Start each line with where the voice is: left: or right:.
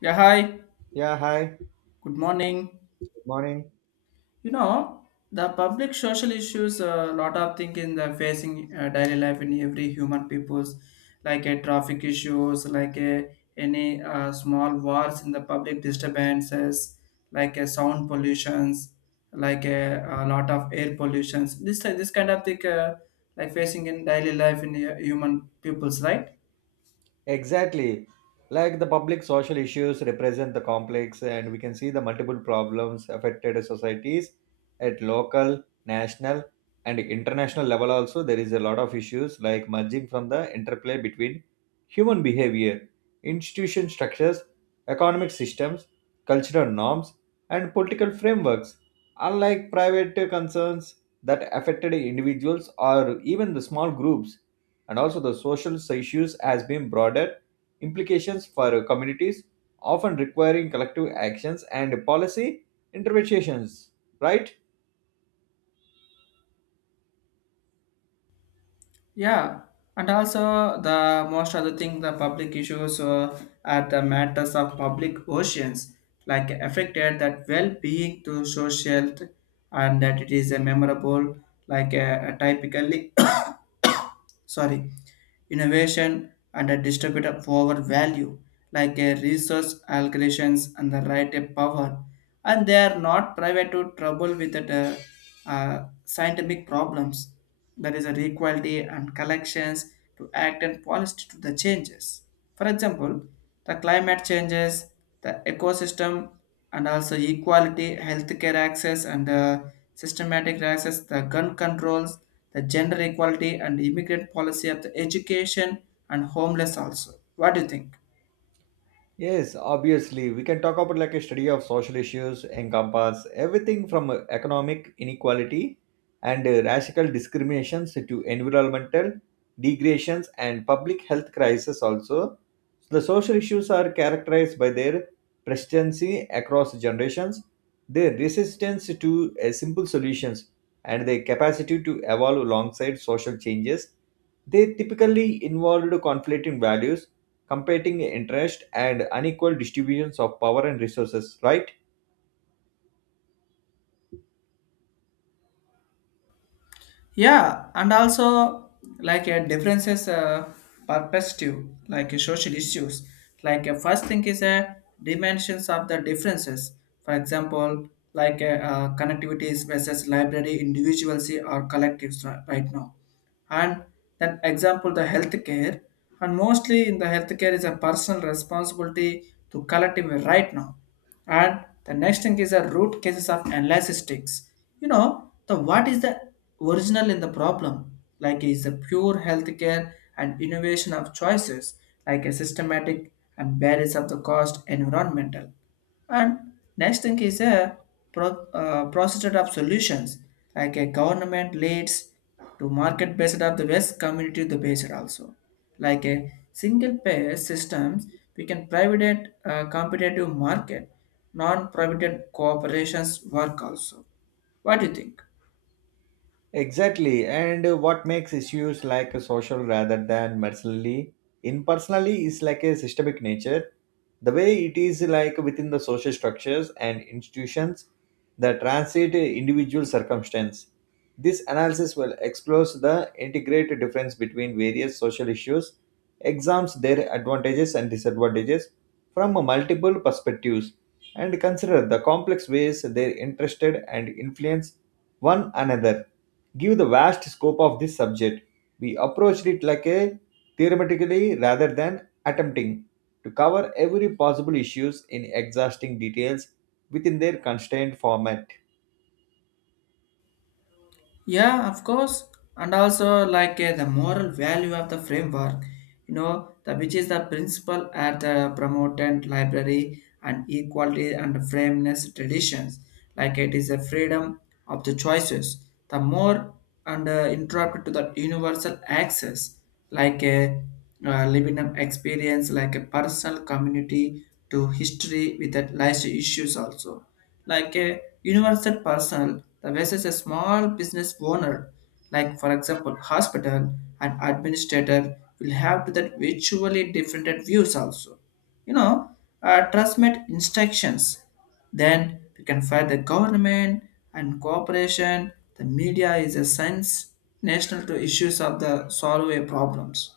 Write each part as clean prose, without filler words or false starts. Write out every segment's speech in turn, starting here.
left: Yeah, hi.
right: Yeah, hi. Good
left: Good morning.
right: morning.
left: You know, the public social issues, a lot of thing in the facing daily life in every human people's, like a traffic issues, like a, any small wars in the public disturbances, like a sound pollutions, like a lot of air pollutions. This kind of thing, like facing in daily life in human peoples, right?
right: Exactly. Like the public social issues represent the complex, and we can see the multiple problems affected societies at local, national, and international level. Also, there is a lot of issues like merging from the interplay between human behavior, institution structures, economic systems, cultural norms, and political frameworks. Unlike private concerns that affected individuals or even the small groups, and also the social issues has been broader implications for communities often requiring collective actions and policy interventions, right?
left: Yeah, and also the most of the thing the public issues are the matters of public oceans, like affected that well-being to social, and that it is a memorable, like a typically sorry, innovation and a distributed forward value, like a resource allocations and the right of power, and they are not private to trouble with the scientific problems there is an equality and collections to act and policy to the changes. For example, the climate changes, the ecosystem, and also equality, healthcare access, and systematic access, the gun controls, the gender equality, and immigrant policy of the education and homeless also. What do you think?
right: Yes, obviously, we can talk about like a study of social issues encompass everything from economic inequality and racial discriminations to environmental degradations and public health crisis also. So the social issues are characterized by their persistency across generations, their resistance to simple solutions, and their capacity to evolve alongside social changes. They typically involved conflicting values, competing interest, and unequal distributions of power and resources, right?
left: Yeah, and also like a differences perspective, like a social issues. Like a first thing is a dimensions of the differences. For example, like a, connectivities versus library individuals or collectives right now, and then example the healthcare, and mostly in the healthcare is a personal responsibility to collective right now, and the next thing is the root cases of analysis. You know the what is the original in the problem like is the pure healthcare and innovation of choices, like a systematic and barriers of the cost environmental, and next thing is a pro, process of solutions like a government leads to market based of the West community the based also. Like a single payer systems, we can private competitive market, non-private corporations work also. What do you think?
right: Exactly, and what makes issues like a social rather than personally impersonally is like a systemic nature. The way it is like within the social structures and institutions that translate individual circumstance. This analysis will explore the integrated difference between various social issues, examines their advantages and disadvantages from multiple perspectives, and consider the complex ways they are interested and influence one another. Given the vast scope of this subject, we approached it like a theoretically rather than attempting to cover every possible issues in exhausting details within their constrained format.
left: Yeah, of course. And also like the moral value of the framework, you know, the which is the principle at the promotant library and equality and fairness traditions. Like it is a freedom of the choices. The more and interrupted to that universal access, like a living up experience like a personal community to history with that life issues also, like a universal personal the versus a small business owner, like for example hospital and administrator will have to that virtually different views also, you know, transmit instructions. Then we can fight the government and cooperation. The media is a sense national to issues of the solve a problems.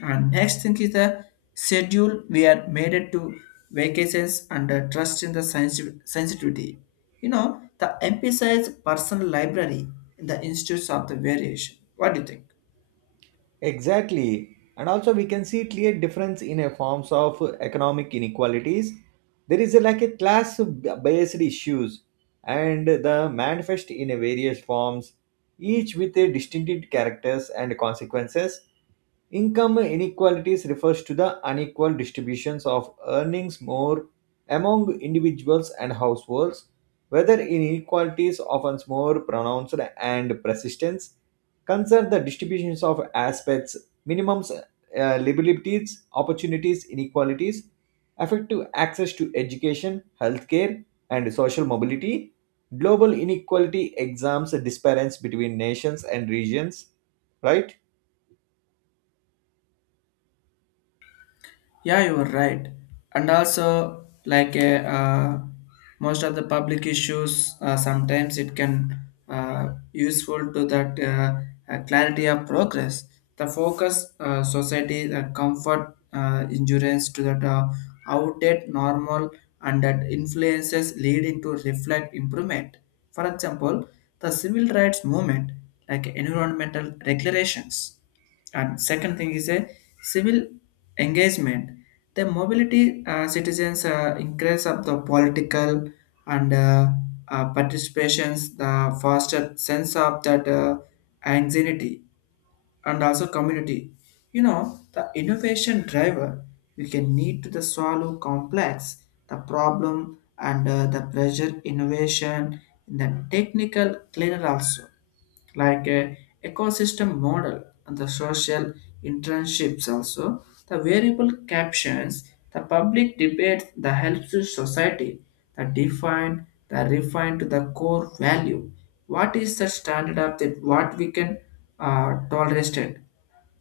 left: And next thing is the schedule we are made it to vacations and trust in the sensitivity. You know, the emphasize personal library in the institutes of the variation. What do you think?
right: Exactly. And also we can see clear difference in a forms of economic inequalities. There is a, like a class based issues and the manifest in a various forms, each with a distinctive characters and consequences. Income inequalities refers to the unequal distributions of earnings more among individuals and households, whether inequalities often more pronounced and persistence concern the distributions of aspects, minimums, liabilities, opportunities, inequalities, effective access to education, healthcare, and social mobility, global inequality exams, disparities between nations and regions, right?
left: Yeah, you are right. And also, like most of the public issues, sometimes it can useful to that clarity of progress. The focus society the comfort insurance to that outdated normal and that influences leading to reflect improvement. For example, the civil rights movement, like environmental regulations, and second thing is a civil engagement. The mobility citizens increase of the political and participations, the foster sense of that anxiety and also community. You know, the innovation driver, we can need to the solve complex, the problem and the pressure innovation in the technical cleaner also, like a ecosystem model and the social internships also, the variable captions, the public debate the helps to society that define the refine to the core value, what is the standard of that what we can tolerate.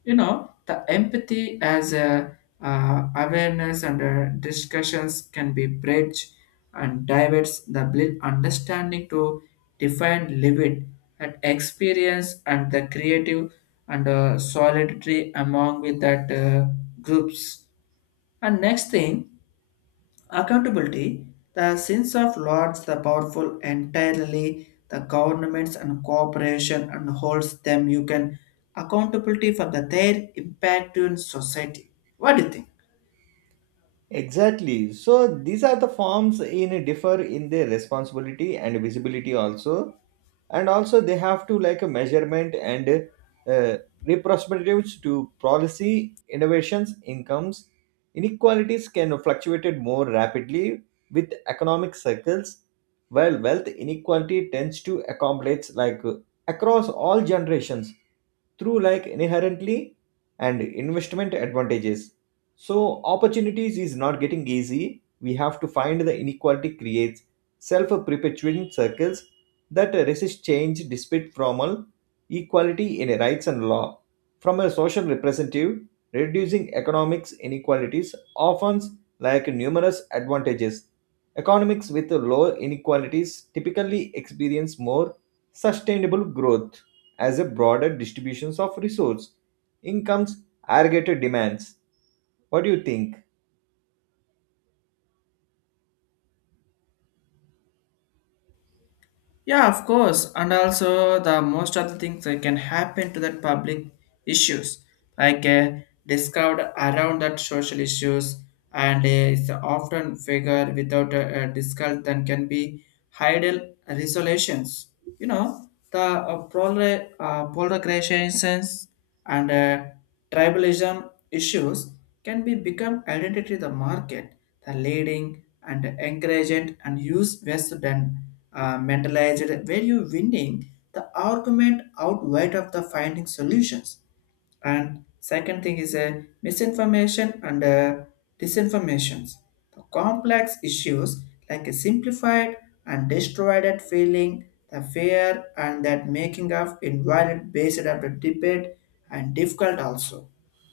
left: You know the empathy as a awareness and discussions can be bridged and diverts the understanding to define limit at experience and the creative and solidarity among with that groups. And next thing, accountability, the sins of lords, the powerful entirely, the governments and corporation and holds them. You can accountability for the their impact in society. What do you think?
right: Exactly. So these are the forms in differ in their responsibility and visibility also, and also they have to like a measurement and uh, representatives to policy innovations, incomes, inequalities can fluctuate more rapidly with economic cycles, while wealth inequality tends to accumulate like across all generations through like inherently and investment advantages. So opportunities is not getting easy. We have to find the inequality creates self-perpetuating circles that resist change despite formal equality in rights and law. From a social representative, reducing economics inequalities offers like numerous advantages. Economics with low inequalities typically experience more sustainable growth as a broader distributions of resource incomes aggregated demands. What do you think?
left: Yeah, of course. And also, the most of the things that can happen to that public issues, like discovered around that social issues, and it's often figure without a, a discount than can be idle resolutions. You know, the polarizations and tribalism issues can be become identity the market, the leading and encouraged and use west than mentalized where you winning the argument out wide of the finding solutions, and second thing is a misinformation and disinformations, the complex issues like a simplified and distorted feeling, the fear and that making of invalid based of the debate and difficult also.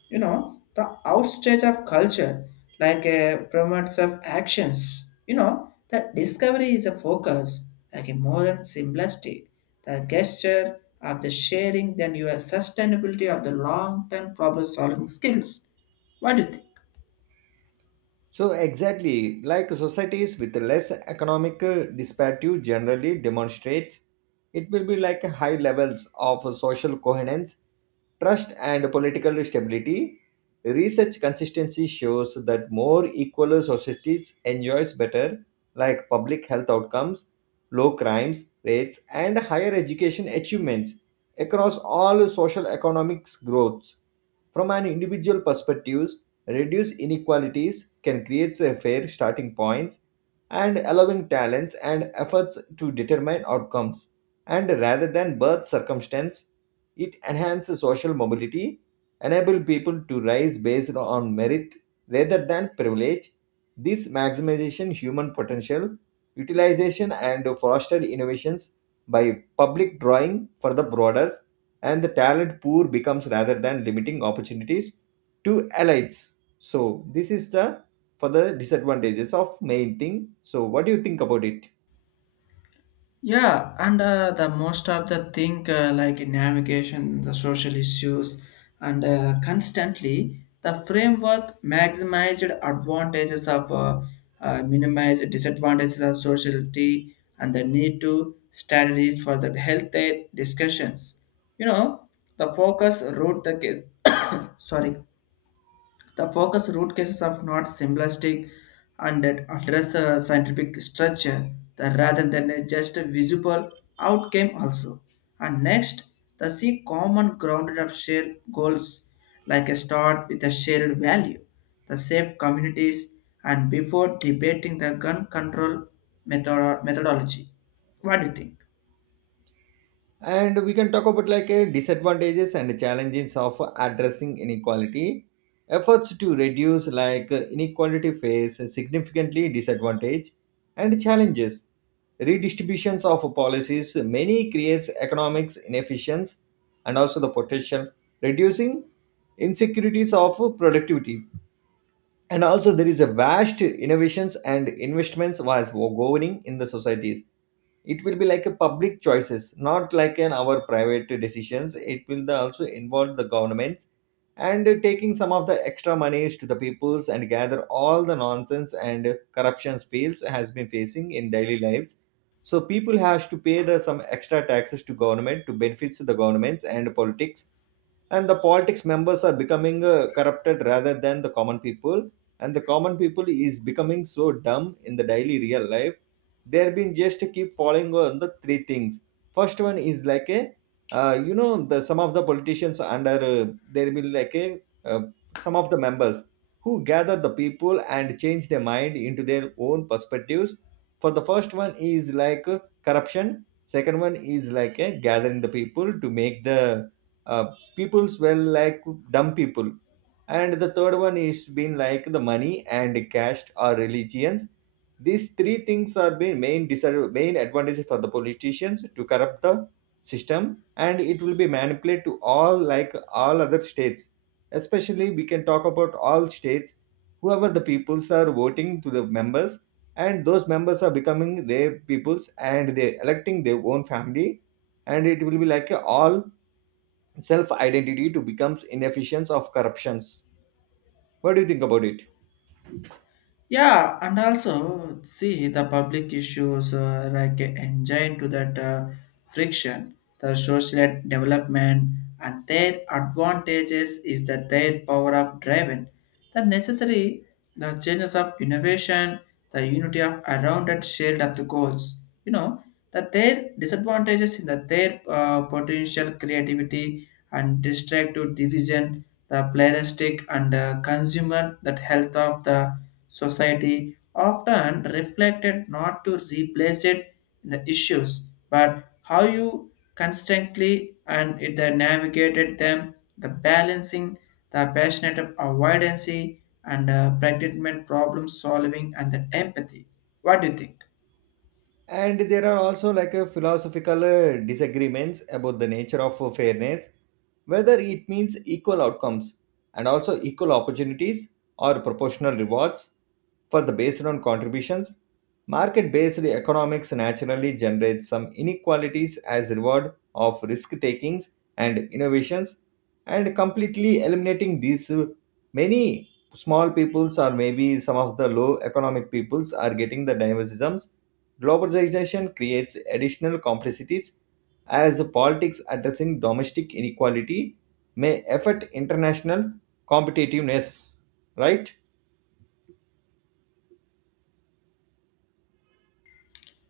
left: You know the outstage of culture, like a promotes of actions, you know that discovery is a focus, like a modern simplistic the gesture of the sharing then your sustainability of the long-term problem solving skills. What do you think?
right: So exactly like societies with less economic disparity generally demonstrates it will be like high levels of social coherence, trust, and political stability. Research consistency shows that more equal societies enjoys better like public health outcomes, low crimes rates, and higher education achievements across all social economics growth. From an individual perspectives, reduced inequalities can create a fair starting points and allowing talents and efforts to determine outcomes. And rather than birth circumstance, it enhances social mobility, enable people to rise based on merit rather than privilege. This maximization human potential, utilization and foster innovations by public drawing for the broader and the talent poor becomes rather than limiting opportunities to elites. So this is the for the disadvantages of main thing. So what do you think about it?
left: Yeah, and the most of the thing like navigation, the social issues, and constantly the framework maximized advantages of minimized disadvantages of society and the need to strategies for the health aid discussions. You know, the focus wrote the case. Sorry, the focus root cases of not simplistic and that address a scientific structure the, rather than a just a visible outcome also. And next, the seek common grounded of shared goals, like a start with a shared value, the safe communities and before debating the gun control methodology. What do you think?
right: And we can talk about like disadvantages and challenges of addressing inequality. Efforts to reduce like inequality face significantly disadvantage and challenges. Redistributions of policies many creates economics inefficiency and also the potential reducing insecurities of productivity, and also there is a vast innovations and investments was governing in the societies. It will be like a public choices, not like an our private decisions. Also involve the governments and taking some of the extra monies to the peoples and gather all the nonsense and corruption fields has been facing in daily lives. So people has to pay the some extra taxes to government to benefits the governments and politics, and the politics members are becoming corrupted rather than the common people, and the common people is becoming so dumb in the daily real life. They've been just keep following on the three things. First one is like a you know, the some of the politicians under there will like a uh, some of the members who gather the people and change their mind into their own perspectives. For the first one is like corruption. Second one is like a gathering the people to make the uh, people's well, like dumb people, and the third one is been like the money and caste or religions. These three things are been main disadvantage, main advantages for the politicians to corrupt the system, and it will be manipulated to all like all other states. Especially we can talk about all states, whoever the peoples are voting to the members, and those members are becoming their peoples and they electing their own family, and it will be like a all self identity to becomes inefficient of corruptions. What do you think about it?
left: Yeah, and also see the public issues like engine to that friction, the social development, and their advantages is that their power of driving, the necessary the changes of innovation, the unity of around that shield of the goals. You know that their disadvantages in that their potential creativity and destructive division, the pluralistic and consumer that health of the society often reflected not to replace it in the issues, but how you constantly and it then navigated them, the balancing, the passionate avoidance and pragmatic problem solving and the empathy. What do you think?
right: And there are also like a philosophical disagreements about the nature of fairness, whether it means equal outcomes and also equal opportunities or proportional rewards for the based on contributions. Market based economics naturally generates some inequalities as reward of risk takings and innovations, and completely eliminating these many small peoples or maybe some of the low economic peoples are getting the diversisms. Globalization creates additional complexities as politics addressing domestic inequality may affect international competitiveness, right?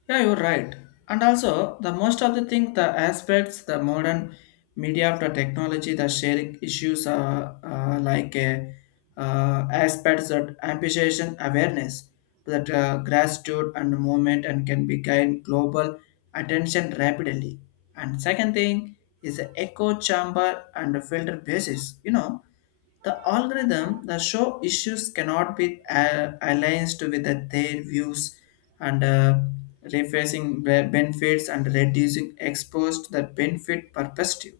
left: Yeah, you're right. And also, the most of the thing, the aspects, the modern media of the technology, the sharing issues are aspects that amplification awareness, that gratitude and movement and can be gain global attention rapidly. And second thing is the echo chamber and the filter basis. You know, the algorithm that show issues cannot be aligned with their views and rephrasing benefits and reducing exposed the benefit perspective.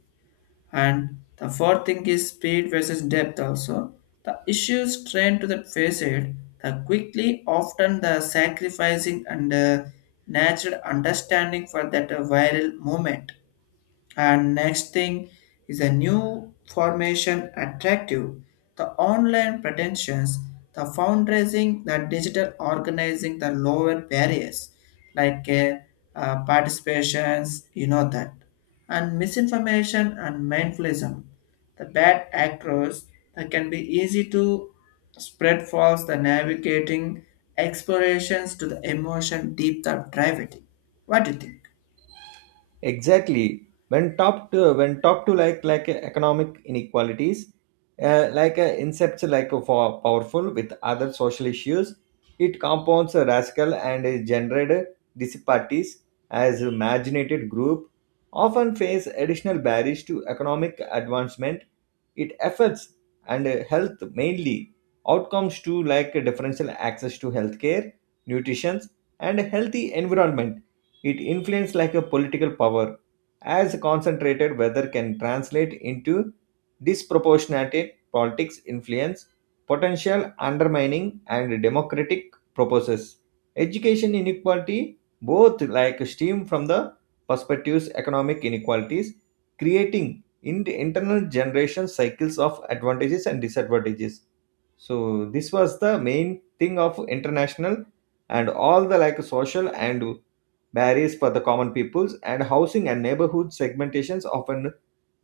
left: And the fourth thing is speed versus depth also. The issues trend to the facet the quickly often the sacrificing and natural understanding for that viral moment, and next thing is a new formation attractive, the online pretensions, the fundraising, the digital organizing, the lower barriers like participations, you know that, and misinformation and mindfulism, the bad actors that can be easy to spread false, the navigating explorations to the emotion deep the driving. What do you think?
right: Exactly. When top to like economic inequalities, like incepts like for powerful with other social issues, it compounds a rascal and is generated disparities as a marginated group often face additional barriers to economic advancement. It affects and health mainly outcomes to like differential access to healthcare, nutrition, and healthy environment. It influences like a political power, as concentrated weather can translate into disproportionate politics influence, potential undermining and democratic purposes. Education inequality both like stem from the perspectives economic inequalities, creating in internal generation cycles of advantages and disadvantages. So this was the main thing of international and all the like social and barriers for the common peoples, and housing and neighborhood segmentations often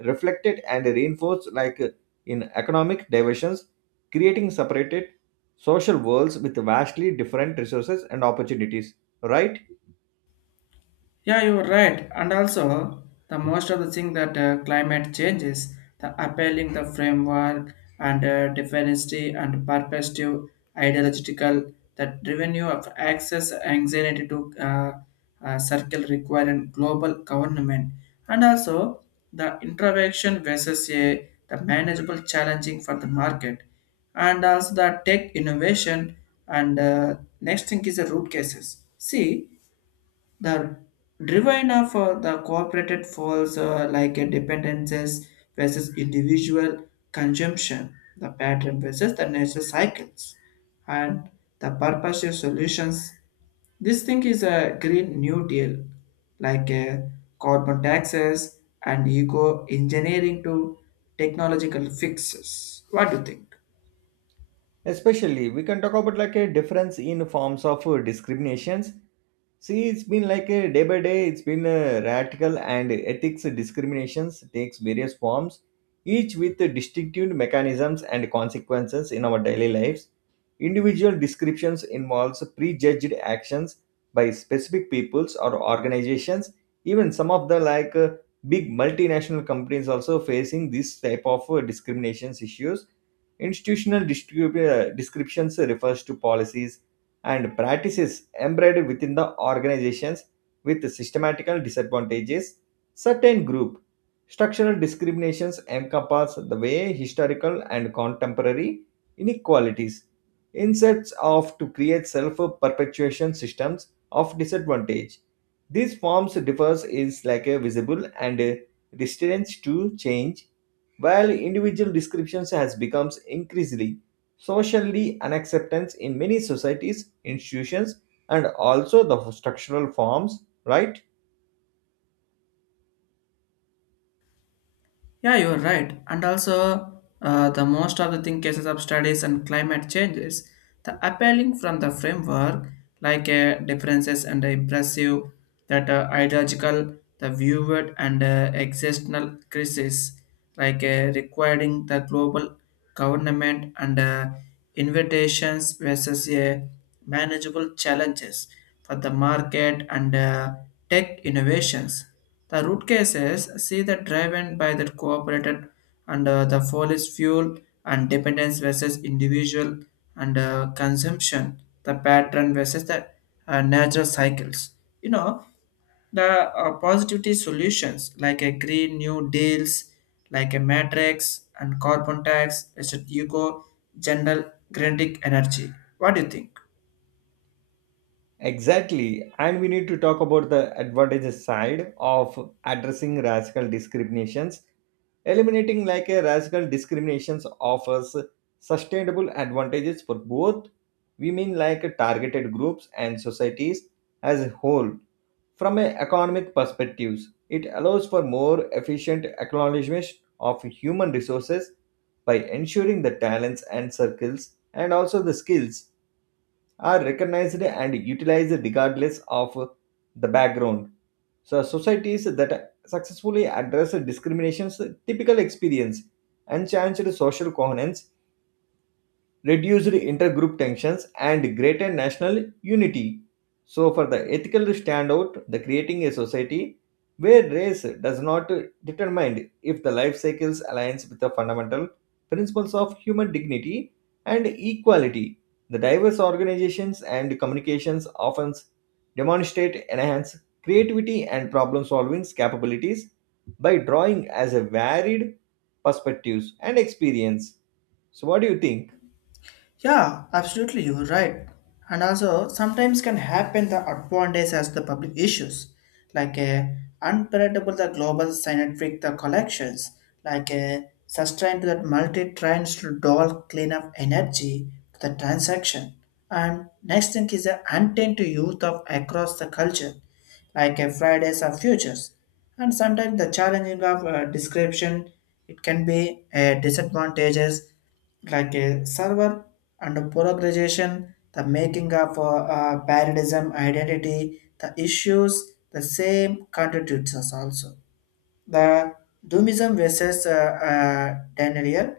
right: reflected and reinforced like in economic divisions, creating separated social worlds with vastly different resources and opportunities, right?
left: Yeah, you're right. And also, the most of the thing that climate changes, the appealing the framework and dependency and perspective ideological that revenue of access anxiety to uh, circle requiring global government, and also the intervention versus a, the manageable challenging for the market and also the tech innovation, and next thing is the root cases, see the Divina for the corporate falls like a dependences versus individual consumption, the pattern versus the natural cycles, and the purposive solutions. This thing is a green new deal, like a carbon taxes and eco engineering to technological fixes. What do you think?
right: Especially we can talk about like a difference in forms of discriminations. See it's been like a day by day, it's been a radical and ethics discriminations takes various forms, each with distinctive mechanisms and consequences in our daily lives. Individual descriptions involves prejudged actions by specific peoples or organizations. Even some of the like big multinational companies also facing this type of discriminations issues. Institutional descriptions refers to policies and practices embedded within the organizations with systematical disadvantages. Certain group structural discriminations encompass the way historical and contemporary inequalities inserts of to create self-perpetuation systems of disadvantage. These forms differs is like a visible and a resistance to change, while individual descriptions has become increasingly socially unacceptance in many societies, institutions, and also the structural forms, right?
left: Yeah, you're right. And also, the most of the thing cases of studies and climate changes, the appealing from the framework like differences and impressive that ideological, the viewed and existential crisis like requiring the global government and invitations versus a manageable challenges for the market and tech innovations, the root cases see the driven by the cooperated and the fossil fuel and dependence versus individual and consumption, the pattern versus the natural cycles. You know, the positivity solutions like a green new deals, like a matrix and carbon tax, it's a eco general kinetic energy. What do you think?
right: Exactly. And we need to talk about the advantages side of addressing racial discriminations. Eliminating like a racial discriminations offers sustainable advantages for both women like targeted groups and societies as a whole. From an economic perspective, it allows for more efficient acknowledgement of human resources by ensuring the talents and circles and also the skills are recognized and utilized regardless of the background. So societies that successfully address discriminations typical experience, enhanced social coherence, reduced intergroup tensions, and greater national unity. So, for the ethical standout, the creating a society where race does not determine if the life cycles aligns with the fundamental principles of human dignity and equality. The diverse organizations and communications often demonstrate enhanced creativity and problem solving capabilities by drawing as a varied perspectives and experience. So, what do you think?
left: Yeah, absolutely, you're right. And also, sometimes can happen the advantage as the public issues, like a unpredictable the global synthetic the collections, like a sustained to that multi trends to doll cleanup energy to the transaction. And next thing is the intent to youth of across the culture, like a Fridays of Futures. And sometimes the challenging of description, it can be a disadvantages like a server and a polarization, the making of paradism identity, the issues, the same contributes us also. The doomism versus denial,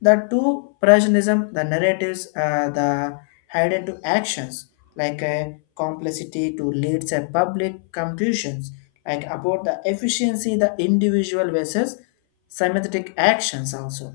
left: the two Prussianism, the narratives, the hidden to actions, like a complexity to leads a public conclusions, like about the efficiency, the individual versus sympathetic actions also.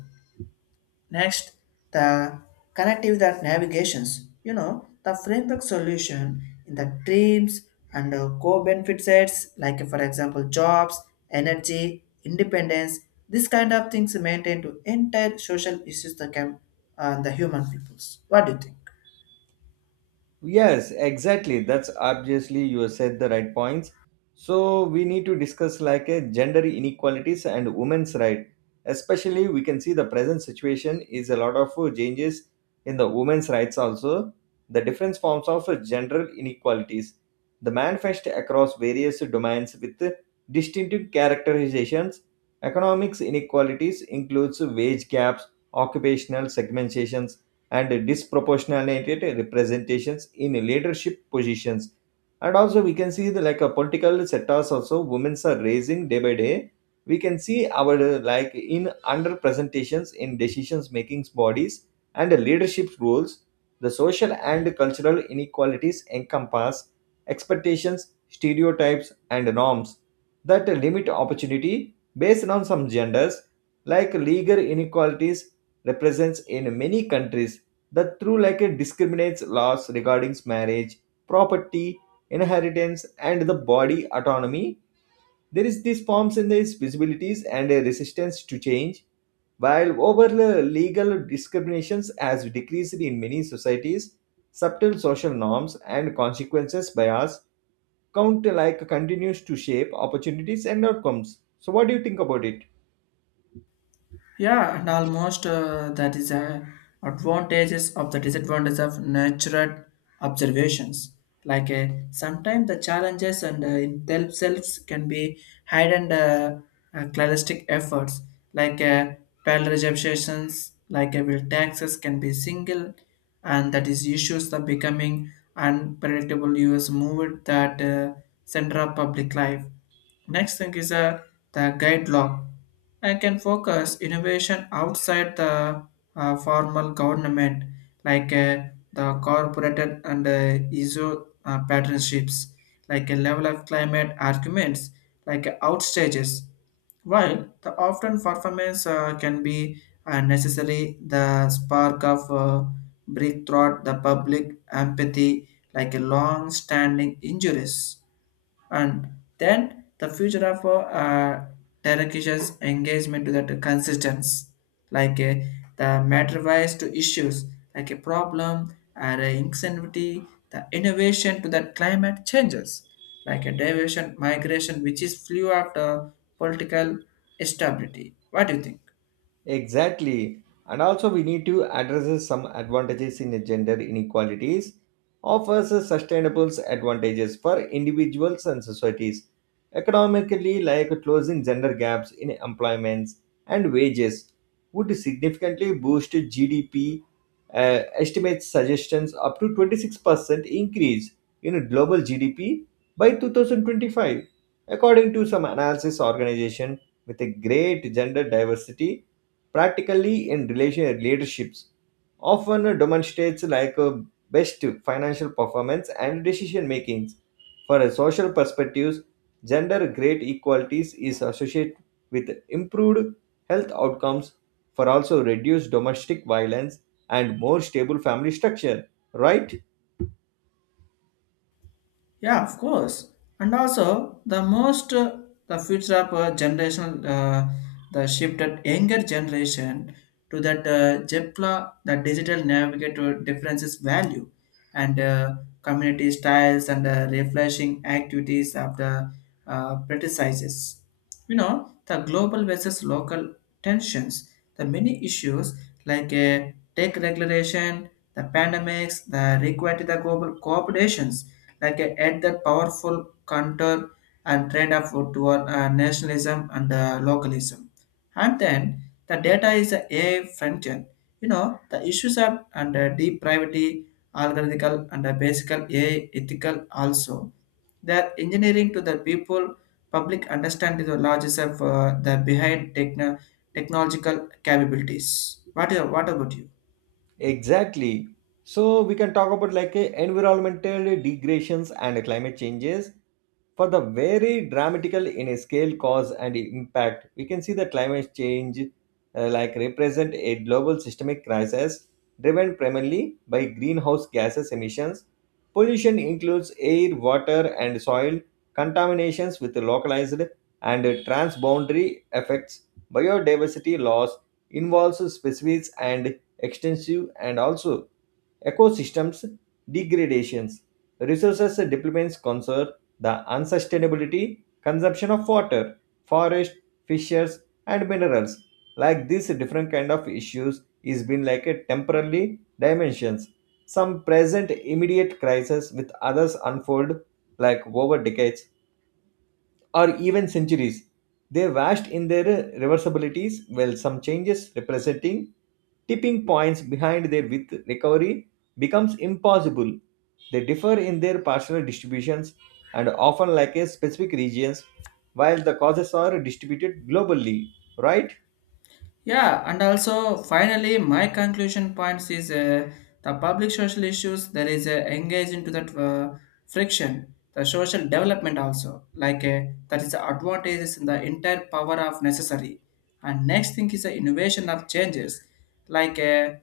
left: Next, the connective that navigations. You know, the framework solution in the dreams and co-benefit sets, like for example, jobs, energy, independence. This kind of things maintain to entire social issues that can the human peoples. What do you think?
right: Yes, exactly. That's obviously you said the right points. So we need to discuss like a gender inequalities and women's right. Especially we can see the present situation is a lot of changes in the women's rights also. The different forms of gender inequalities. The manifest across various domains with distinctive characterizations. Economics inequalities includes wage gaps, occupational segmentations, and disproportionate representations in leadership positions, and also we can see the like a political sectors also women are raising day by day. We can see our like in underrepresentations in decisions making bodies and leadership roles. The social and cultural inequalities encompass expectations, stereotypes, and norms that limit opportunity based on some genders. Like legal inequalities represents in many countries that through like it discriminates laws regarding marriage, property, inheritance, and the body autonomy. There is these forms in these visibilities and a resistance to change, while overall legal discriminations has decreased in many societies, subtle social norms and consequences bias count like continues to shape opportunities and outcomes. So what do you think about it?
left: Yeah, and almost that is a advantages of the disadvantages of natural observations. Like sometimes the challenges and in themselves can be hidden cladistic efforts like pale receptions, like will taxes can be single, and that is issues of becoming unpredictable U.S. moved that center of public life. Next thing is the guide log. I can focus innovation outside the formal government, like the corporate and ISO partnerships, like a level of climate arguments, like outstages. While the often performance can be necessary, the spark of breakthrough, the public empathy, like a long-standing injuries, and then the future of Turkish's engagement to that consistency, like the matter-wise to issues, like a problem or a insanity, the innovation to that climate changes, like a diversion migration, which is flew after political stability. What do you think?
right: Exactly. And also, we need to address some advantages in gender inequalities, offers sustainable advantages for individuals and societies, economically, like closing gender gaps in employments and wages, would significantly boost GDP. Estimates suggestions up to 26% increase in global GDP by 2025, according to some analysis organization with a great gender diversity practically in relation leaderships often demonstrates like a best financial performance and decision makings. For a social perspectives, gender grade equalities is associated with improved health outcomes for also reduced domestic violence and more stable family structure, right?
left: Yeah, of course. And also, the most the future of generational the shifted younger generation to that JEPLA, the digital navigator differences value and community styles and refreshing activities of the practices. You know, the global versus local tensions, the many issues like tech regulation, the pandemics, the require the global cooperations, like add the powerful counter and trend of toward nationalism and localism, and then the data is a AI front end. You know the issues are under deep privacy, algorithmical, and the basic AI ethical also. The engineering to the people, public understanding the logics of the behind technological capabilities. What about you?
right: Exactly. So we can talk about like environmental degradations and climate changes. For the very dramatical in a scale, cause, and impact, we can see that climate change like represent a global systemic crisis driven primarily by greenhouse gases emissions. Pollution includes air, water, and soil contaminations with localized and transboundary effects. Biodiversity loss involves species and extensive and also ecosystems degradations, resources depletions concern the unsustainability consumption of water, forest, fishes, and minerals. Like these different kind of issues is been like a temporarily dimensions. Some present immediate crisis with others unfold like over decades or even centuries. They vast in their reversibilities, while some changes representing tipping points behind their width recovery becomes impossible. They differ in their partial distributions and often lack a specific regions, while the causes are distributed globally, right?
left: Yeah, and also finally, my conclusion points is the public social issues there is engaged into that friction, the social development also like that is the advantages in the entire power of necessary. And next thing is the innovation of changes like uh,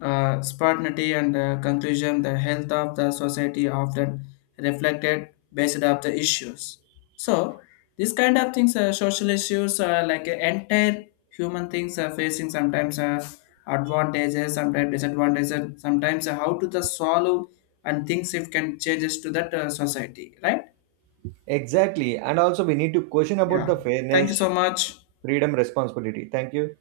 left: uh, spontaneity and conclusion. The health of the society often reflected based of the issues. So these kind of things, social issues, entire human things are facing sometimes advantages, sometimes disadvantages, sometimes how to the solve and things if can changes to that society, right?
right: Exactly. And also we need to question about
left: Yeah.
right: the
left: Thank
right: fairness,
left: you so much.
right: freedom, responsibility. Thank you.